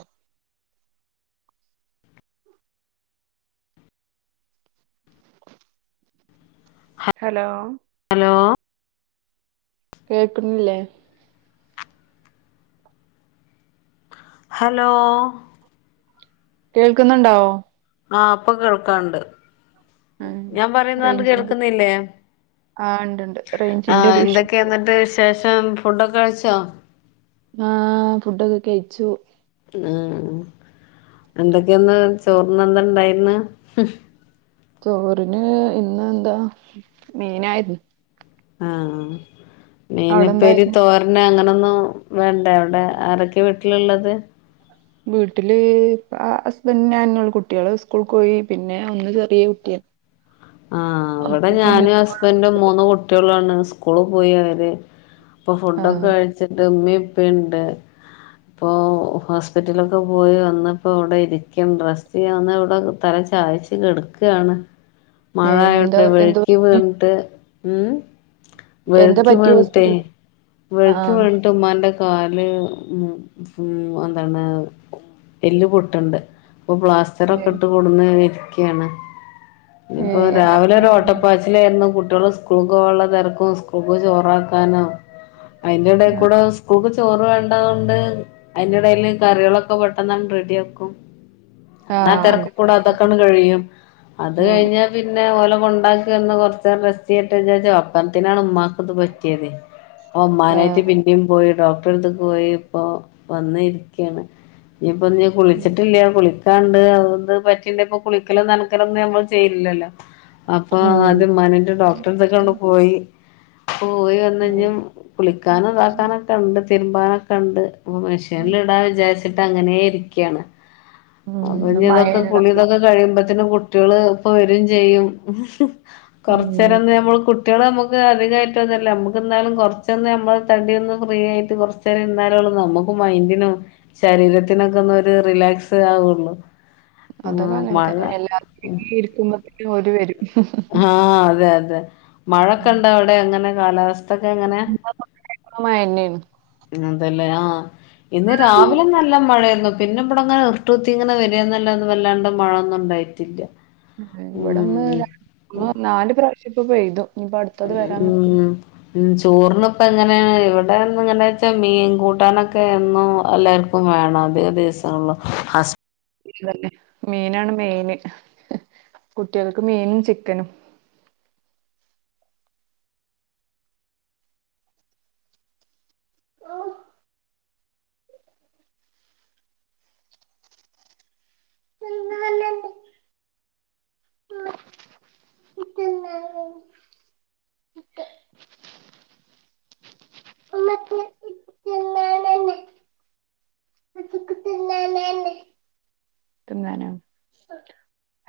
ആഹ hello hello കേൾക്കുന്നില്ലേ hello കേൾക്കുന്നുണ്ടോ ആഹ അപ്പൊ കേൾക്കാണ്ട് ഉം ഞാൻ പറയുന്നണ്ട് റേഞ്ചിന്റെ കേൾക്കുന്നില്ലേ ആഹ് ഉണ്ട്ണ്ട് റേഞ്ചിന്റെ ആഹ ഇഷ്യൂ എന്തൊക്കെയ എന്ന എന്നിട്ട് ശേഷം ഫുഡൊക്കെ കഴിച്ചോ ആഹ് ഫുഡൊക്കെ കഴിച്ചു ആഹ എന്തൊക്കെയ ഒന്ന് ചോറിന്ന എന്ത ഇണ്ടായിന്ന് ചോറിന് ഇന്ന് എന്താ മീയിനായിരുന്നു ആഹ ഇീനിപ്പൊരി എന്തായിരുന്നു തോരണ അങ്ങനെ ന്ന വേണ്ട എവിടെ ആരൊക്കെ വീട്ടിലുള്ളത് വീട്ടില് ഹസ്ബന്ഡ ഞാനള്ള കുട്ടികള് സ്കൂൾ പോയി പിന്നെ ഒന്ന് ചെറിയ കുട്ടിയ ആ ഇവിടെ ഞാനും ഹസ്ബൻഡും മൂന്ന് കുട്ടികളാണ് സ്കൂള് പോയി അവര് ഇപ്പൊ ഫുഡൊക്കെ ആഹ് കഴിച്ചിട്ട് ഉമ്മ ഇപ്പുണ്ട് ഇപ്പൊ ഹോസ്പിറ്റലൊക്കെ പോയി വന്നപ്പോ ഇവിടെ ഇരിക്കും ഡ്രസ്റ്റ് ചെയ്യ വന്ന ഇവിടെ തല ചായച്ച കെടക്കയാണ് ഏഹ് എന്താ മഴായിണ്ട് എന്ത് വെഴുക്കി പറ്റി വീട്ട് ഉ എന്താ വെഴുക്കി പറ്റി വേണിട്ടെ ഹോസ്പിറ്റൽ വെഴുക്കി ആഹ് വേണിട്ട ഉമ്മാന്റെ കാല് ഉ ഉ എന്താണ് എല് പൊട്ടുണ്ട് ഇപ്പൊ പ്ലാസ്റ്റർൊക്കെ ഏഹ് ഇട്ട് കൊടുന്ന ഇരിക്കയാണ് ഇ ഇപ്പോൊ ഏഹ് എന്നാ രാവിലെ ഒരു ഓട്ടപ്പാച്ചിലായിരുന്നു സ്ക്രൂ വെള്ള തിരക്കും സ്ക്രൂ ചോറാക്കാനും അതിന്റെടൽ കൂടെക്ൂ ചോറ് വേണ്ടത കൊണ്ട് അതിനിടേൽ കറികളൊക്കെ പെട്ടെന്ന റെഡി ആക്കും അങ്ങനെ ആ ആഹ് തിരക്ക കൂടെ അങ്ങനെ അതൊക്കെയാണ് കഴിയും അത് ഉം കഴിഞ്ഞ പിന്നെ ഓല ഉണ്ടാക്കന്ന് കുറച്ച നേരം റെസ്റ്റ് ചെയ്ട്ട് ചോ പണത്തിനാണ് ഉമ്മാക്ക് ഇത് പറ്റിയത് അപ്പ ഉമ്മാനായിട്ട് ആഹ് പിന്നേും പോയി ഡോക്ട തട്ടടുത്ത് പോയി ഇപ്പോ വന്ന ഇരിക്കയാണ് ഇപ്പൊ ഉം കുളിച്ചിട്ടില്ല കുളിക്കാണ്ട് അ പറ്റിണ്ട ഇപ്പൊ കുളിക്കല നനക്കല നമ്മ ചെയ്ല്ലോ അപ്പൊ അത് മനന്റെ ഡോക്ടർക്കെ കൊണ്ട് പോയി പോയി വന്ന ഉം കഴഞ്ഞും കുളിക്കാന ഇതാക്കാനൊക്കെ ഉണ്ട് തിരുമ്പാനൊക്കെ ഉണ്ട് ഓ മെഷീനൽ ഇടാൻ വിചാരിച്ചിട്ട് അങ്ങനെ ഇരിക്കുകയാണ് അപ്പ ഉം ഇനി ഇതൊക്കെ കുളി മഴയുള്ളത് ഇതൊക്കെ കഴിയുമ്പത്തന് കുട്ടികള് വരും ചെയ്യും ഉം കൊറച്ച നേരം നമ്മ കുട്ടികൾ നമ്മുക്ക് അധികമായിട്ടോ ഒന്ന നക്ക് ന്നാലും കൊറച്ചന്ന് നമ്മ ള്ള്തടി ഒന്ന് ഫ്രീ ആയിട്ട് കൊറച്ച് നേരംഇരുന്നാലുള്ള നമുക്ക് മൈയ്ന്റിന് ശരീരത്തിനൊക്കെ ഒന്ന് റിലാക്സ് ആവുള്ളൂ അതൊക്കെ അങ്ങനെ മഴ തന്നെ എല്ലാരും ഇരിക്കുമ്പോത്തിന് ഓര് വരും ആഹ അതെ അതെ മഴക്കണ്ട അവിടെ അങ്ങനെ കാലാവസ്ഥൊക്കെ എങ്ങനെ മഴന്നെയാണ് അല്ല ആ ഇന്ന് രാവിലെ നല്ല മഴയായിരുന്നു പിന്നെ ഇവിട അങ്ങനെ ഇർട്ട് കുത്തി ഇങ്ങനെ വരിന്നല്ലാന്ന് വല്ലാണ്ട് മഴയൊന്നും ഉണ്ടായിട്ടില്ല ഇവിടെന്ന് ഉം നാല് പ്രാവശ്യം ഇപ്പ പോയ് തു ഉ ഉ ചോറിന് ഇപ്പ എങ്ങനെയാണ് ഇവിടെ ഇങ്ങനാ വെച്ചാ മീൻ കൂട്ടാനൊക്കെ ഒന്നും എല്ലർക്കും വേണം അതിക്ക ദിവസങ്ങളിലും ഇവരുടെ മീനാണ് മെയിന് കുട്ടികൾക്ക് മീനും ചിക്കനും [unintelligible] [unintelligible] [unintelligible] ഉമ്മച്ചി ഇക്ക് തിന്നാന് ന്ന ന്നന്ന തന്നാനെയ